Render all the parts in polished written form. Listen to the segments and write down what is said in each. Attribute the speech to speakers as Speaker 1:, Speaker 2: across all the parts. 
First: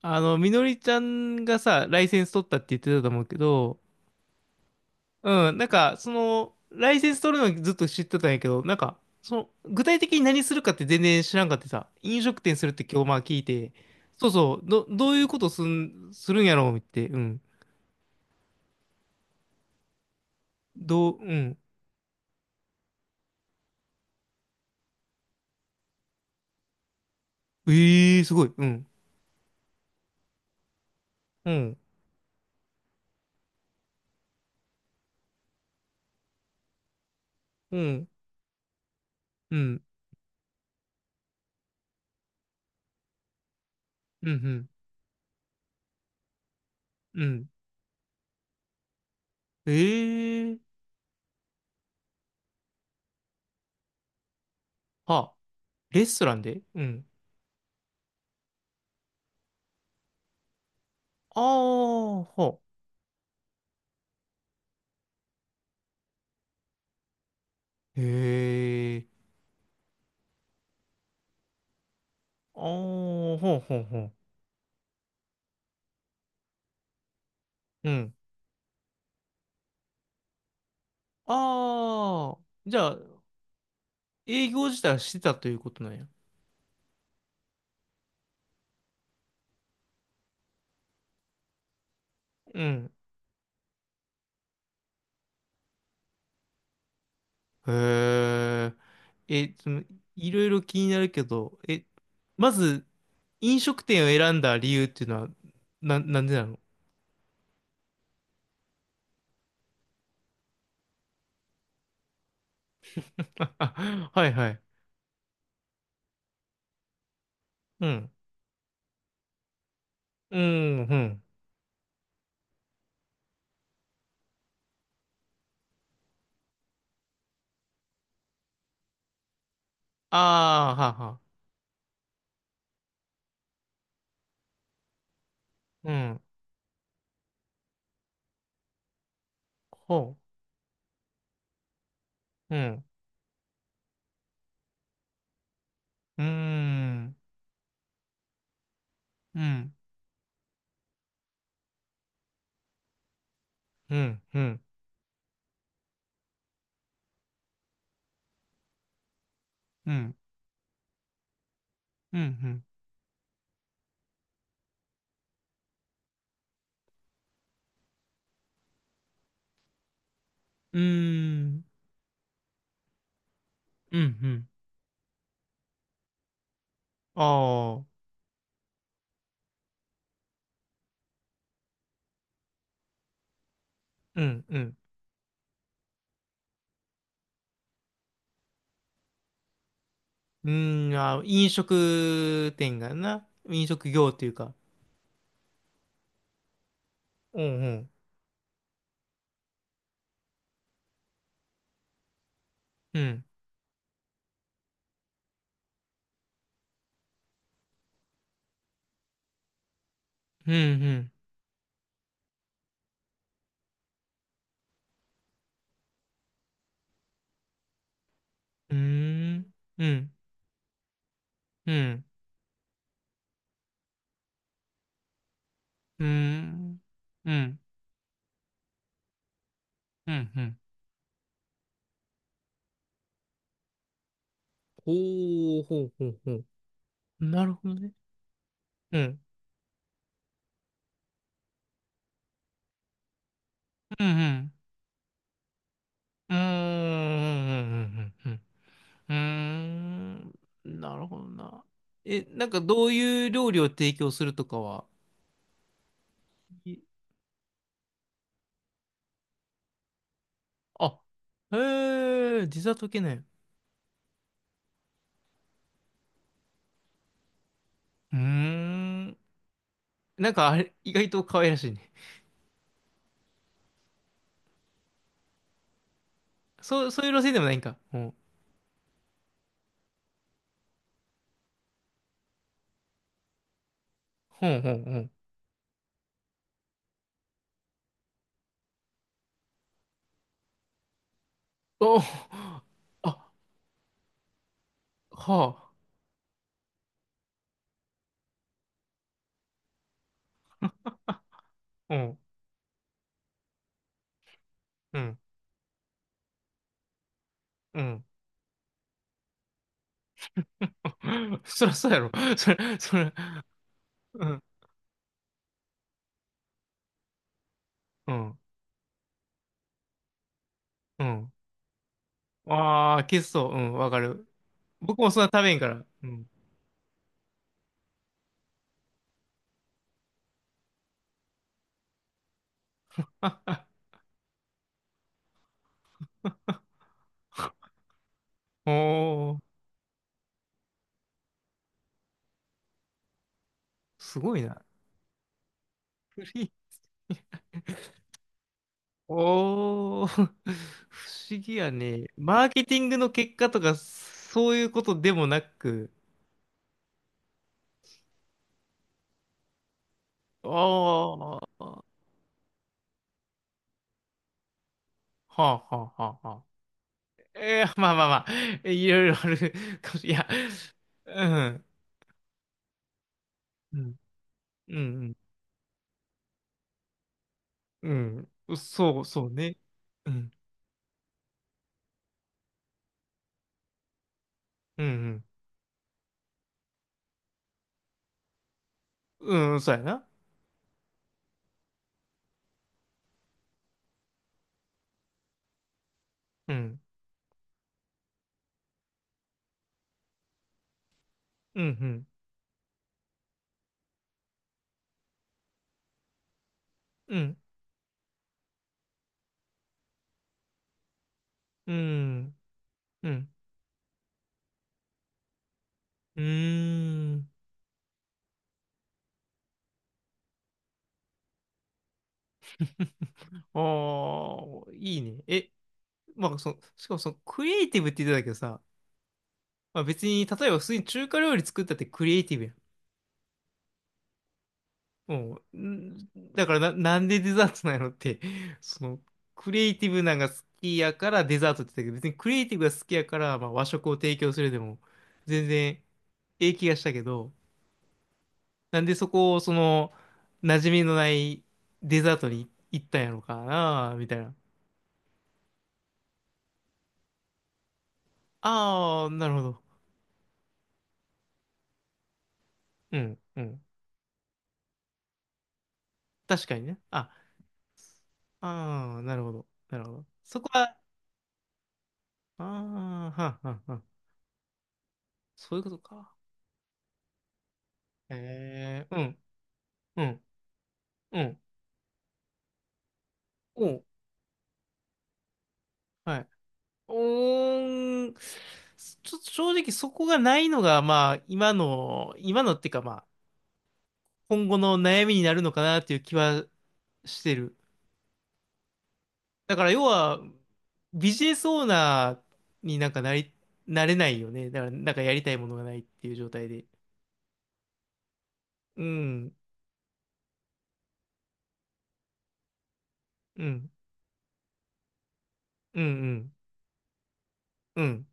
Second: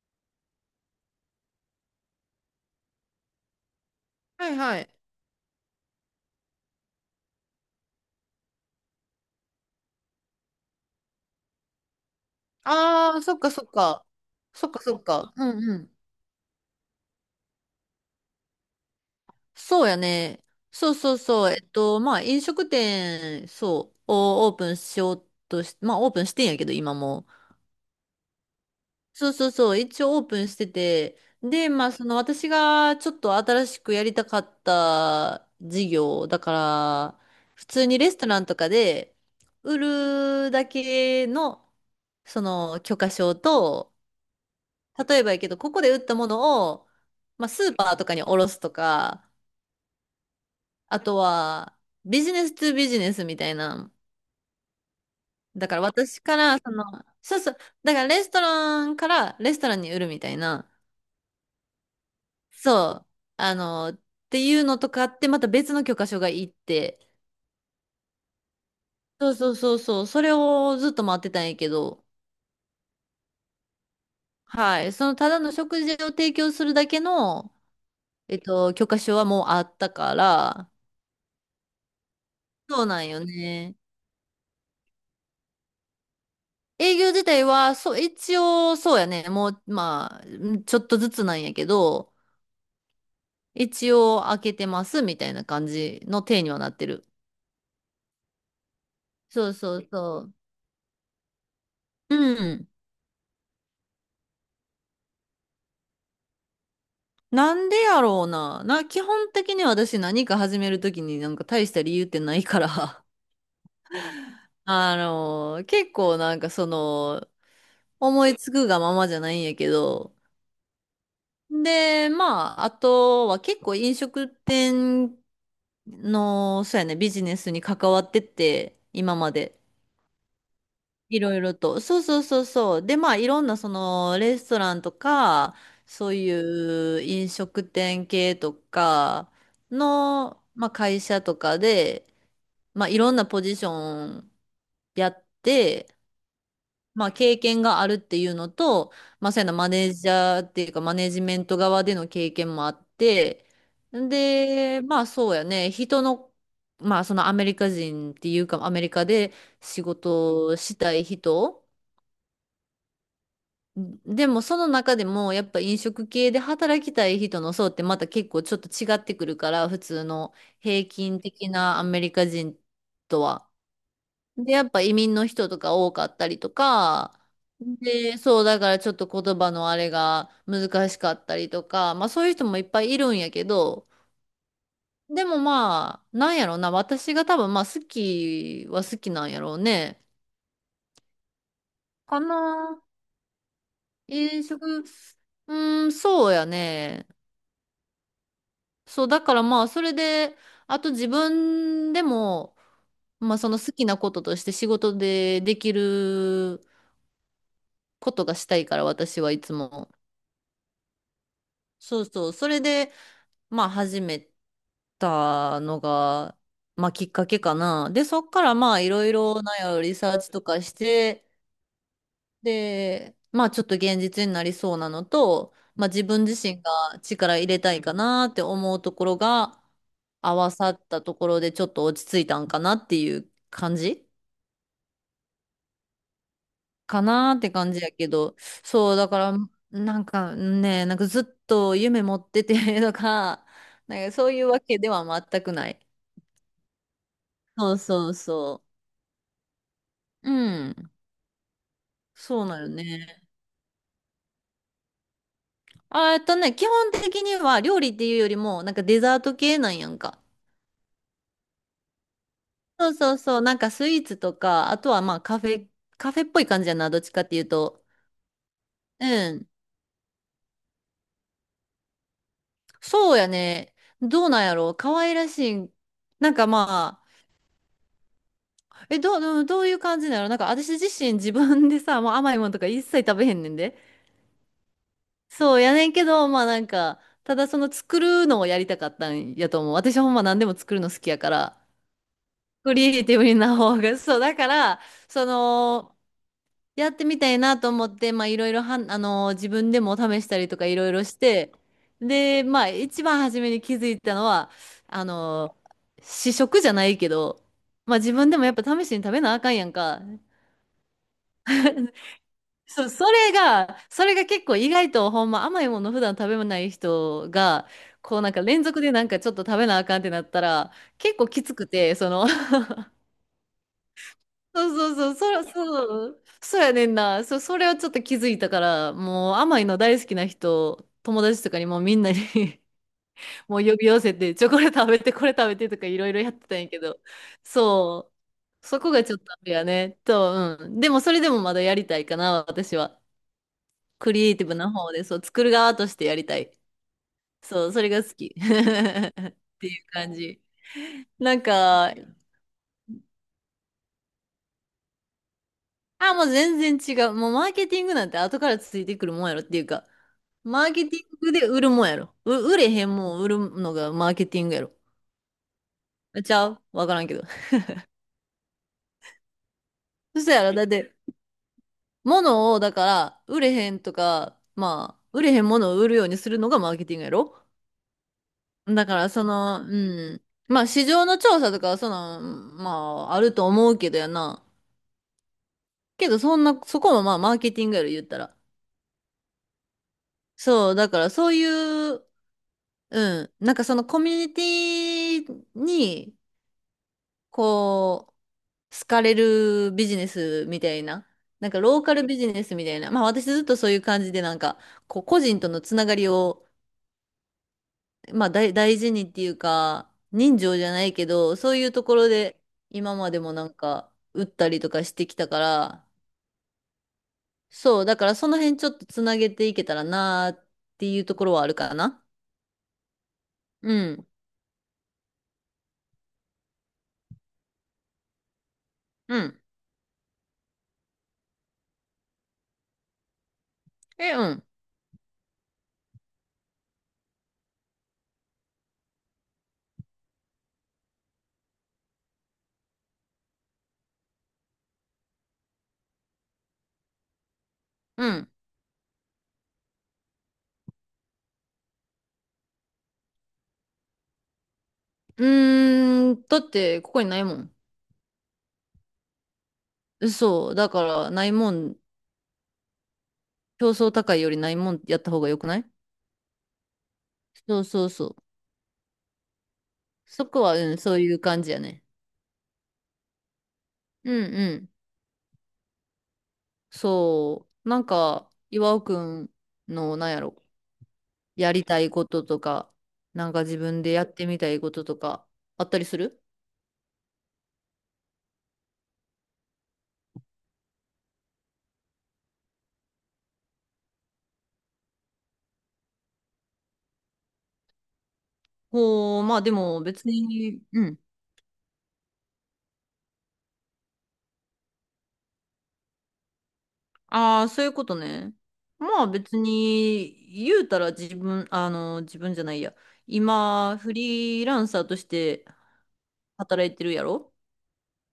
Speaker 1: みのりちゃんがさ、ライセンス取ったって言ってたと思うけど、
Speaker 2: はいはい。
Speaker 1: うん、なんか、その、ライセンス取るのずっと知ってたんやけど、なんか、その、具体的に何するかって全然知らんかってさ、飲食店するって今日ま
Speaker 2: ああ、
Speaker 1: あ
Speaker 2: そ
Speaker 1: 聞
Speaker 2: っ
Speaker 1: い
Speaker 2: かそっ
Speaker 1: て、
Speaker 2: か。
Speaker 1: そうそ
Speaker 2: そ
Speaker 1: う、
Speaker 2: っかそっ
Speaker 1: どういう
Speaker 2: か。
Speaker 1: こ
Speaker 2: う
Speaker 1: と
Speaker 2: んうん。
Speaker 1: するんやろうって、うん。
Speaker 2: そうやね。そうそう
Speaker 1: う
Speaker 2: そう。
Speaker 1: ん。
Speaker 2: まあ、飲食店、そう、をオープンしようとし、まあ、オープンしてんやけど、今も。
Speaker 1: ええー、すごい、うん。
Speaker 2: そうそうそう。一応オープンしてて。
Speaker 1: う
Speaker 2: で、
Speaker 1: ん、
Speaker 2: まあ、その私がちょっと新しくやりたかった事業、だから、普
Speaker 1: う
Speaker 2: 通に
Speaker 1: ん、
Speaker 2: レストランとかで
Speaker 1: う
Speaker 2: 売
Speaker 1: ん、
Speaker 2: るだけの、その許可証と、
Speaker 1: うん、うん。
Speaker 2: 例えばやけど、ここで売ったものを、
Speaker 1: う
Speaker 2: ま
Speaker 1: ん、
Speaker 2: あ、スーパーとかに卸すとか、
Speaker 1: ええー、
Speaker 2: あとは、ビジネストゥビジネスみたいな。
Speaker 1: は、
Speaker 2: だから
Speaker 1: レス
Speaker 2: 私
Speaker 1: トラ
Speaker 2: か
Speaker 1: ン
Speaker 2: ら、
Speaker 1: で、
Speaker 2: そ
Speaker 1: う
Speaker 2: の、
Speaker 1: ん。
Speaker 2: そうそう、だからレストランからレストランに売るみたいな。
Speaker 1: ああ、ほ
Speaker 2: そう、あの、っていうのとかって、また別の許可書がいって、
Speaker 1: う。へえ、
Speaker 2: そうそうそうそう、それをずっと待ってたんやけど、
Speaker 1: ああ、ほうほうほう。
Speaker 2: はい、そのただの食事を提供するだけの、
Speaker 1: うん。
Speaker 2: 許可書はもうあったから、
Speaker 1: ああ、じ
Speaker 2: そう
Speaker 1: ゃ
Speaker 2: な
Speaker 1: あ、
Speaker 2: んよね。
Speaker 1: 営業自体はしてたということなんや。
Speaker 2: 営業自体は、そう、一応、そうやね。もう、まあ、んちょっとずつなんやけど、
Speaker 1: うん。
Speaker 2: 一応開けてますみたいな感じの体にはなってる。
Speaker 1: へえ。
Speaker 2: そう
Speaker 1: え、そ
Speaker 2: そ
Speaker 1: の、
Speaker 2: うそ
Speaker 1: い
Speaker 2: う。
Speaker 1: ろいろ気になるけど、え、
Speaker 2: う
Speaker 1: ま
Speaker 2: ん。
Speaker 1: ず、飲食店を選んだ理由っていうのは、なんでなの？
Speaker 2: なんでやろうな。な、基本的に私何か始めるときになんか大した理由ってないから。
Speaker 1: はいはい。
Speaker 2: 結構なんかその、
Speaker 1: うん。
Speaker 2: 思いつくがままじゃないんやけど。
Speaker 1: うん、うん。
Speaker 2: で、まあ、あとは結構飲食店の、そうやね、ビジネスに関わってて、今まで。
Speaker 1: ああ、は
Speaker 2: い
Speaker 1: は。
Speaker 2: ろいろと。そうそうそうそう。で、まあ、いろんな、その、レストランとか、
Speaker 1: う
Speaker 2: そう
Speaker 1: ん。
Speaker 2: いう飲食店系とか
Speaker 1: ほ
Speaker 2: の、まあ、会社とかで、
Speaker 1: う。うん。
Speaker 2: まあ、いろんなポジションやって、
Speaker 1: うー
Speaker 2: まあ、
Speaker 1: ん。
Speaker 2: 経験があるっていうのと、まあ、そ
Speaker 1: う
Speaker 2: ういうのマ
Speaker 1: ん。
Speaker 2: ネージャーっていうか、マネジメント側での経験もあって、
Speaker 1: うん。うん。
Speaker 2: で、まあ、そうやね、人の、まあ、そのアメリカ人っていうか、アメリカで仕
Speaker 1: うん。
Speaker 2: 事をしたい人、
Speaker 1: うん。うん。
Speaker 2: でも、その中でも、やっぱ飲食系で働きたい人の層ってまた結構ちょっと違ってくるから、普通の
Speaker 1: うー
Speaker 2: 平均的
Speaker 1: ん。
Speaker 2: なアメリカ人とは。
Speaker 1: うん。うん。
Speaker 2: で、やっぱ移民の人とか多かったりとか、
Speaker 1: ああ。
Speaker 2: で、そう、だからちょっと言葉のあれが難しかったりとか、まあそういう人もいっぱいいるんやけど、
Speaker 1: うん。うん。
Speaker 2: でもまあ、なんやろな、私が多分まあ好きは好きなんやろうね。
Speaker 1: うーん、あー、飲
Speaker 2: か
Speaker 1: 食店
Speaker 2: な、
Speaker 1: がな、飲食業っていう
Speaker 2: 飲
Speaker 1: か。
Speaker 2: 食、うん、そうやね。
Speaker 1: うんうん。
Speaker 2: そう、だからまあそれで、あと自分でも、
Speaker 1: うん。
Speaker 2: まあその好きなこととして仕事でできることがしたいから、私はいつも。
Speaker 1: うん
Speaker 2: そうそう。それで、まあ始めたのが、まあきっかけかな。で、そっからま
Speaker 1: う
Speaker 2: あいろい
Speaker 1: ん。
Speaker 2: ろな
Speaker 1: うーん。う
Speaker 2: リサ
Speaker 1: ん。
Speaker 2: ーチとかして、
Speaker 1: うん。
Speaker 2: で、まあちょっと現実になりそうなのと、まあ自
Speaker 1: うー
Speaker 2: 分自身が
Speaker 1: ん。う
Speaker 2: 力入れ
Speaker 1: ん。
Speaker 2: たいかなって思うところが
Speaker 1: うん。
Speaker 2: 合
Speaker 1: う
Speaker 2: わ
Speaker 1: ん。
Speaker 2: さったところでちょっと落ち着いたんかなっていう感じ
Speaker 1: ほうほうほうほう。
Speaker 2: かなっ
Speaker 1: な
Speaker 2: て
Speaker 1: るほ
Speaker 2: 感
Speaker 1: ど
Speaker 2: じ
Speaker 1: ね。
Speaker 2: やけど、そう、
Speaker 1: う
Speaker 2: だか
Speaker 1: ん。
Speaker 2: ら、なんかね、なんかずっと夢持っててとか、
Speaker 1: う
Speaker 2: な
Speaker 1: ん
Speaker 2: んかそ
Speaker 1: う
Speaker 2: ういう
Speaker 1: ん。
Speaker 2: わけでは全くない。
Speaker 1: うー
Speaker 2: そうそ
Speaker 1: ん。
Speaker 2: う
Speaker 1: うん。うん。
Speaker 2: そ
Speaker 1: うー
Speaker 2: う。う
Speaker 1: ん、
Speaker 2: ん。
Speaker 1: なるほどな。え、
Speaker 2: そ
Speaker 1: な
Speaker 2: う
Speaker 1: ん
Speaker 2: な
Speaker 1: か
Speaker 2: よ
Speaker 1: どう
Speaker 2: ね。
Speaker 1: いう料理を提供するとかは、
Speaker 2: あ、基
Speaker 1: い
Speaker 2: 本的には料理っていうよりも、なんかデザート系なんやんか。
Speaker 1: あ、へえ、実は
Speaker 2: そ
Speaker 1: 解
Speaker 2: う
Speaker 1: けな
Speaker 2: そ
Speaker 1: い。
Speaker 2: う
Speaker 1: う
Speaker 2: そう。なんかスイーツとか、あとはまあカフェ、カフェっぽい感じやな。どっちかっていうと。
Speaker 1: ーん。
Speaker 2: うん。
Speaker 1: なんかあれ、意外と可愛らしいね。
Speaker 2: そうやね。どうなんやろう。可愛らしい。なんか
Speaker 1: そう、
Speaker 2: ま
Speaker 1: そういう路線でもないんか。うん。
Speaker 2: あ、え、どう、どうどういう感じなのなんか私自身自分でさ、もう甘いものとか一切食べへんねんで。
Speaker 1: ほんほんほん。
Speaker 2: そうやねんけど、まあなんか、ただその作るのをやりたかったんやと思う。私ほんま何でも作るの好きやから。
Speaker 1: お
Speaker 2: クリエイティブ
Speaker 1: あ、
Speaker 2: にな方が、そう、だから、そ
Speaker 1: はあ。
Speaker 2: の、やってみたいなと思って、まあ、いろいろはん、自分でも試したりとかいろいろして、
Speaker 1: うん。
Speaker 2: で、まあ、一番初めに気づいたのは、
Speaker 1: う
Speaker 2: あ
Speaker 1: ん。
Speaker 2: の、試食じゃないけど、
Speaker 1: う
Speaker 2: まあ、
Speaker 1: ん。
Speaker 2: 自分でもやっぱ試しに食べなあかんやんか。
Speaker 1: そらそうやろ。そら、
Speaker 2: そう、
Speaker 1: そら、
Speaker 2: それ
Speaker 1: う
Speaker 2: が
Speaker 1: ん。
Speaker 2: 結構意外とほんま甘いもの普段食べない人が、
Speaker 1: う
Speaker 2: こうなん
Speaker 1: ん。
Speaker 2: か連続でなんかちょっと食べなあかんってなったら、
Speaker 1: う
Speaker 2: 結構
Speaker 1: ん。
Speaker 2: きつくて、その
Speaker 1: ああ、消すそう。うん。わかる。
Speaker 2: そうそう
Speaker 1: 僕
Speaker 2: そ
Speaker 1: も
Speaker 2: う、
Speaker 1: そんな
Speaker 2: そ
Speaker 1: 食
Speaker 2: ら、
Speaker 1: べんから。
Speaker 2: そ
Speaker 1: う
Speaker 2: う、
Speaker 1: ん。
Speaker 2: そうやねんな。そ、それはちょっと気づいたから、もう甘いの大好きな人、友達とかにもうみんなに
Speaker 1: あ
Speaker 2: もう
Speaker 1: あ、
Speaker 2: 呼び寄せて、チョコレート食べて、これ食べてとかいろいろやってたんやけど、そう、そこがちょっと
Speaker 1: お
Speaker 2: あ
Speaker 1: ー。
Speaker 2: れやね。と、うん。でもそれでもまだやりたいかな、私は。ク
Speaker 1: す
Speaker 2: リエ
Speaker 1: ご
Speaker 2: イ
Speaker 1: い
Speaker 2: ティブ
Speaker 1: な。
Speaker 2: な方で、そう、作る側としてや
Speaker 1: フ
Speaker 2: りた
Speaker 1: リー。
Speaker 2: い。そう、それが好き。っていう
Speaker 1: おー。
Speaker 2: 感じ。
Speaker 1: 不
Speaker 2: な
Speaker 1: 思
Speaker 2: ん
Speaker 1: 議や
Speaker 2: か、
Speaker 1: ね。マーケティングの結果とか、そういうことでもなく。
Speaker 2: あ、もう全然違う。もうマーケティングなんて後からついてくるもんやろっていうか、
Speaker 1: あ
Speaker 2: マーケティン
Speaker 1: あ。
Speaker 2: グで売るも
Speaker 1: は
Speaker 2: んやろ。う、売れへんもん売るのがマーケティングやろ。
Speaker 1: あはあは
Speaker 2: あ
Speaker 1: あ
Speaker 2: ち
Speaker 1: は
Speaker 2: ゃうわからんけど。
Speaker 1: えー、まあまあまあ、いろいろあるかもしれない。
Speaker 2: そや
Speaker 1: いや、
Speaker 2: ろ、だって、
Speaker 1: うん、
Speaker 2: 物を、だから、売れへ
Speaker 1: う
Speaker 2: んと
Speaker 1: ん、
Speaker 2: か、
Speaker 1: う
Speaker 2: まあ、
Speaker 1: ん、
Speaker 2: 売れへんものを売るようにするのがマーケティングやろ。
Speaker 1: うん、
Speaker 2: だか
Speaker 1: そう、
Speaker 2: ら、そ
Speaker 1: そうね。
Speaker 2: の、う
Speaker 1: う
Speaker 2: ん。
Speaker 1: ん、
Speaker 2: まあ、市場の調査とかは、その、まあ、あると思うけどやな。
Speaker 1: うん、
Speaker 2: けど、そんな、そこもまあ、マーケティングやろ、言ったら。
Speaker 1: うん、うん、そうやな。
Speaker 2: そう、だから、そういう、うん。なんかそのコミュニティに、
Speaker 1: うん、
Speaker 2: こう、好かれるビジネスみたいな。なんか
Speaker 1: うん、う
Speaker 2: ローカル
Speaker 1: ん、
Speaker 2: ビジネスみたいな。まあ私ずっとそういう感じでなんか、こう個人とのつながりを、
Speaker 1: うん、
Speaker 2: まあ大、大事にっていうか、人情じゃないけど、そういうところで今
Speaker 1: う
Speaker 2: まで
Speaker 1: ん、
Speaker 2: もなんか、打ったりとかしてきたから、
Speaker 1: うん。
Speaker 2: そう、だからその辺ちょっとつなげていけたらなーっていうところはあるかな。うん。
Speaker 1: おあ、いいね。え、まあ、しかもその、クリエイティブって言ってたけどさ、
Speaker 2: うん。
Speaker 1: まあ、別に、例えば普通に中華料理作ったってクリエイティブやん。
Speaker 2: え、うん。
Speaker 1: もう、ん、だからな、なんでデザートなんやろって、その、クリエイティブなんが好きやからデザートって言ったけど、別にクリエイティブが好きやから、まあ、和食を提供するでも、全然、ええ気がしたけど、
Speaker 2: うん。
Speaker 1: なんでそこを、その、馴染みのないデザートに行ったんやろかな、みたいな。
Speaker 2: うーん、だってここにないもん。
Speaker 1: ああ、なるほど。
Speaker 2: そう、だからないもん、
Speaker 1: うん、うん。
Speaker 2: 競争高いよりないもんやった方がよくない
Speaker 1: 確かにね。あ、
Speaker 2: そうそうそう。
Speaker 1: ああ、なるほど。なるほど。
Speaker 2: そ
Speaker 1: そ
Speaker 2: こ
Speaker 1: こ
Speaker 2: は、う
Speaker 1: は、
Speaker 2: ん、そういう感じやね。
Speaker 1: ああ、はんはんはん。
Speaker 2: うんうん。
Speaker 1: そういうことか。
Speaker 2: そう、なんか、岩尾
Speaker 1: ええ、
Speaker 2: く
Speaker 1: うん、
Speaker 2: んの、
Speaker 1: う
Speaker 2: なんや
Speaker 1: ん。
Speaker 2: ろ、
Speaker 1: うん、
Speaker 2: やりたいこととか、なんか自
Speaker 1: お
Speaker 2: 分
Speaker 1: う、
Speaker 2: でやってみたいこととか、あったりす
Speaker 1: は
Speaker 2: る
Speaker 1: い。おーん、ちょっと正直そこがないのが、まあ、今の、今のっていうか、まあ、今後の悩みになるのかなっていう気はしてる。
Speaker 2: ほう、まあで
Speaker 1: だから
Speaker 2: も
Speaker 1: 要
Speaker 2: 別
Speaker 1: は、
Speaker 2: に、うん。
Speaker 1: ビジネスオーナーになんかなれないよね。だから、なんかやりたいものがないっていう状態で。
Speaker 2: ああ、そういうことね。
Speaker 1: う
Speaker 2: まあ
Speaker 1: ん、
Speaker 2: 別に、言うたら自分、あの、自分じゃないや。
Speaker 1: うん、
Speaker 2: 今、フリーランサーとして
Speaker 1: うん、うん、
Speaker 2: 働いてるやろ
Speaker 1: うん。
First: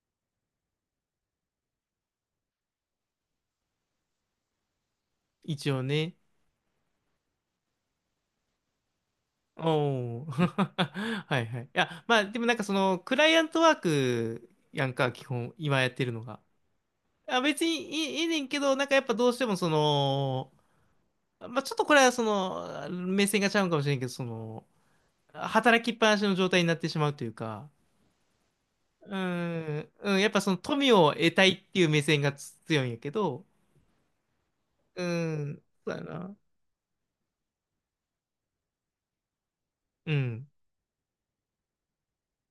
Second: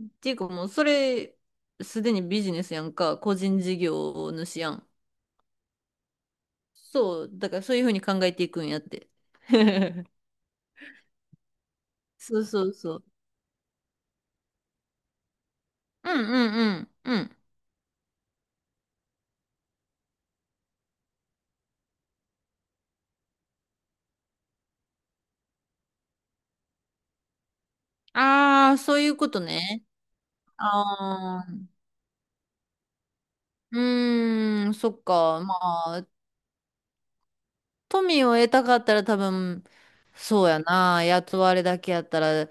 Speaker 2: っていうかもう、それ、すでにビジネスやんか、個人事業主やん。
Speaker 1: 一応ね。
Speaker 2: そう、だからそういうふうに考えていくんやって。
Speaker 1: おー。はいはい。いや、まあ、
Speaker 2: そ
Speaker 1: で
Speaker 2: う
Speaker 1: もなんか
Speaker 2: そう
Speaker 1: そ
Speaker 2: そ
Speaker 1: の、
Speaker 2: う。
Speaker 1: クライアントワークやんか、基本、今やって
Speaker 2: う
Speaker 1: るの
Speaker 2: ん
Speaker 1: が。
Speaker 2: うんうん。うん。
Speaker 1: あ、別にいいねんけど、なんかやっぱどうしてもその、まあ、ちょっとこれはその、目線がちゃうんかもしれんけど、その、働きっぱなしの状態になってしまうというか、
Speaker 2: ああ、そういう
Speaker 1: う
Speaker 2: ことね。
Speaker 1: ん、うん、やっぱその富を得
Speaker 2: あ
Speaker 1: たいっ
Speaker 2: あ、
Speaker 1: ていう目線がつ強いんやけど、
Speaker 2: うーん、そっ
Speaker 1: う
Speaker 2: か。ま
Speaker 1: ん、そうや
Speaker 2: あ、
Speaker 1: な。
Speaker 2: 富を得たかったら多分、
Speaker 1: う
Speaker 2: そ
Speaker 1: ん、
Speaker 2: うやな。雇われだけやったら、も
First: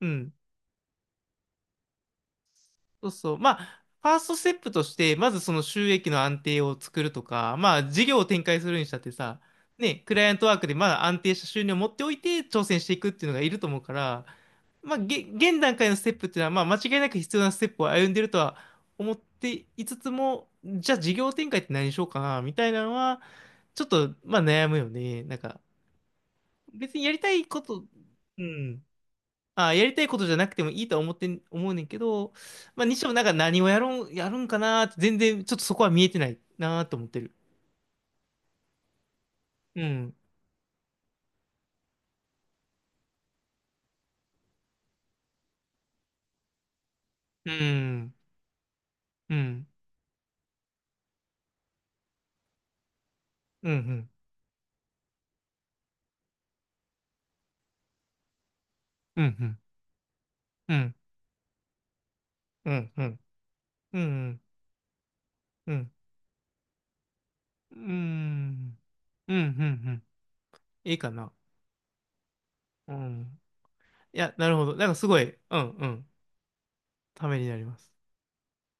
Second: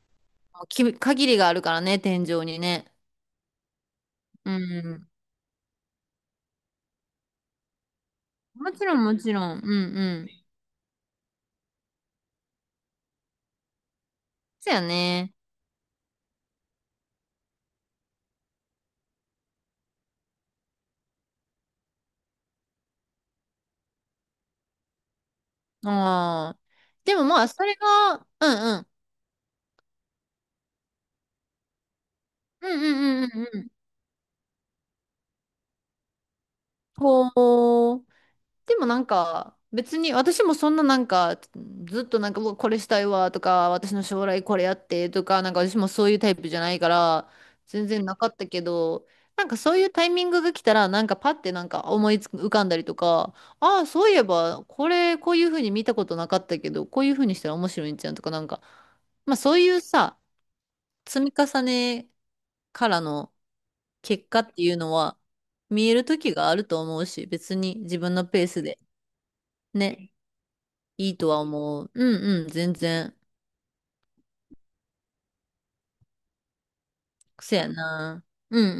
Speaker 1: うん、
Speaker 2: うき、限りがあるからね、天井にね。
Speaker 1: そうそう。まあ、ファーストステ
Speaker 2: う
Speaker 1: ップとし
Speaker 2: ん。
Speaker 1: て、まずその収益の安定を作るとか、まあ、事業を展開す
Speaker 2: も
Speaker 1: る
Speaker 2: ち
Speaker 1: にし
Speaker 2: ろ
Speaker 1: たっ
Speaker 2: ん、
Speaker 1: て
Speaker 2: もち
Speaker 1: さ、
Speaker 2: ろん。うんう
Speaker 1: ね、クライ
Speaker 2: ん。
Speaker 1: アントワークでまだ安定した収入を持っておいて挑戦していくっていうのがいると思うから、
Speaker 2: そうやね。ああ。でもまあ、それが、うんうんうんうんうん。こう。でもなんか、別に私もそんななんか、ずっとなんか、うわこれしたいわとか、私の将来これやってとか、なんか私もそういうタイプじゃないから、全然なかったけど、なんかそういうタイミングが来たら、なんかパッてなんか思いつく浮かんだりとか、ああ、そういえば、これ、こういうふうに見たことなかったけど、こういうふうにしたら面白いんじゃんとか、なんか、まあそういうさ、積み重ねからの結果っていうのは、見える時があると思うし、別に自分のペースで。ね。
Speaker 1: いい
Speaker 2: い
Speaker 1: か
Speaker 2: いと
Speaker 1: な。
Speaker 2: は思う。うんうん、全
Speaker 1: う
Speaker 2: 然。
Speaker 1: ん。いや、なるほど。なんかすごい、うんうん。ためにな
Speaker 2: 癖
Speaker 1: り
Speaker 2: や
Speaker 1: ます。
Speaker 2: な。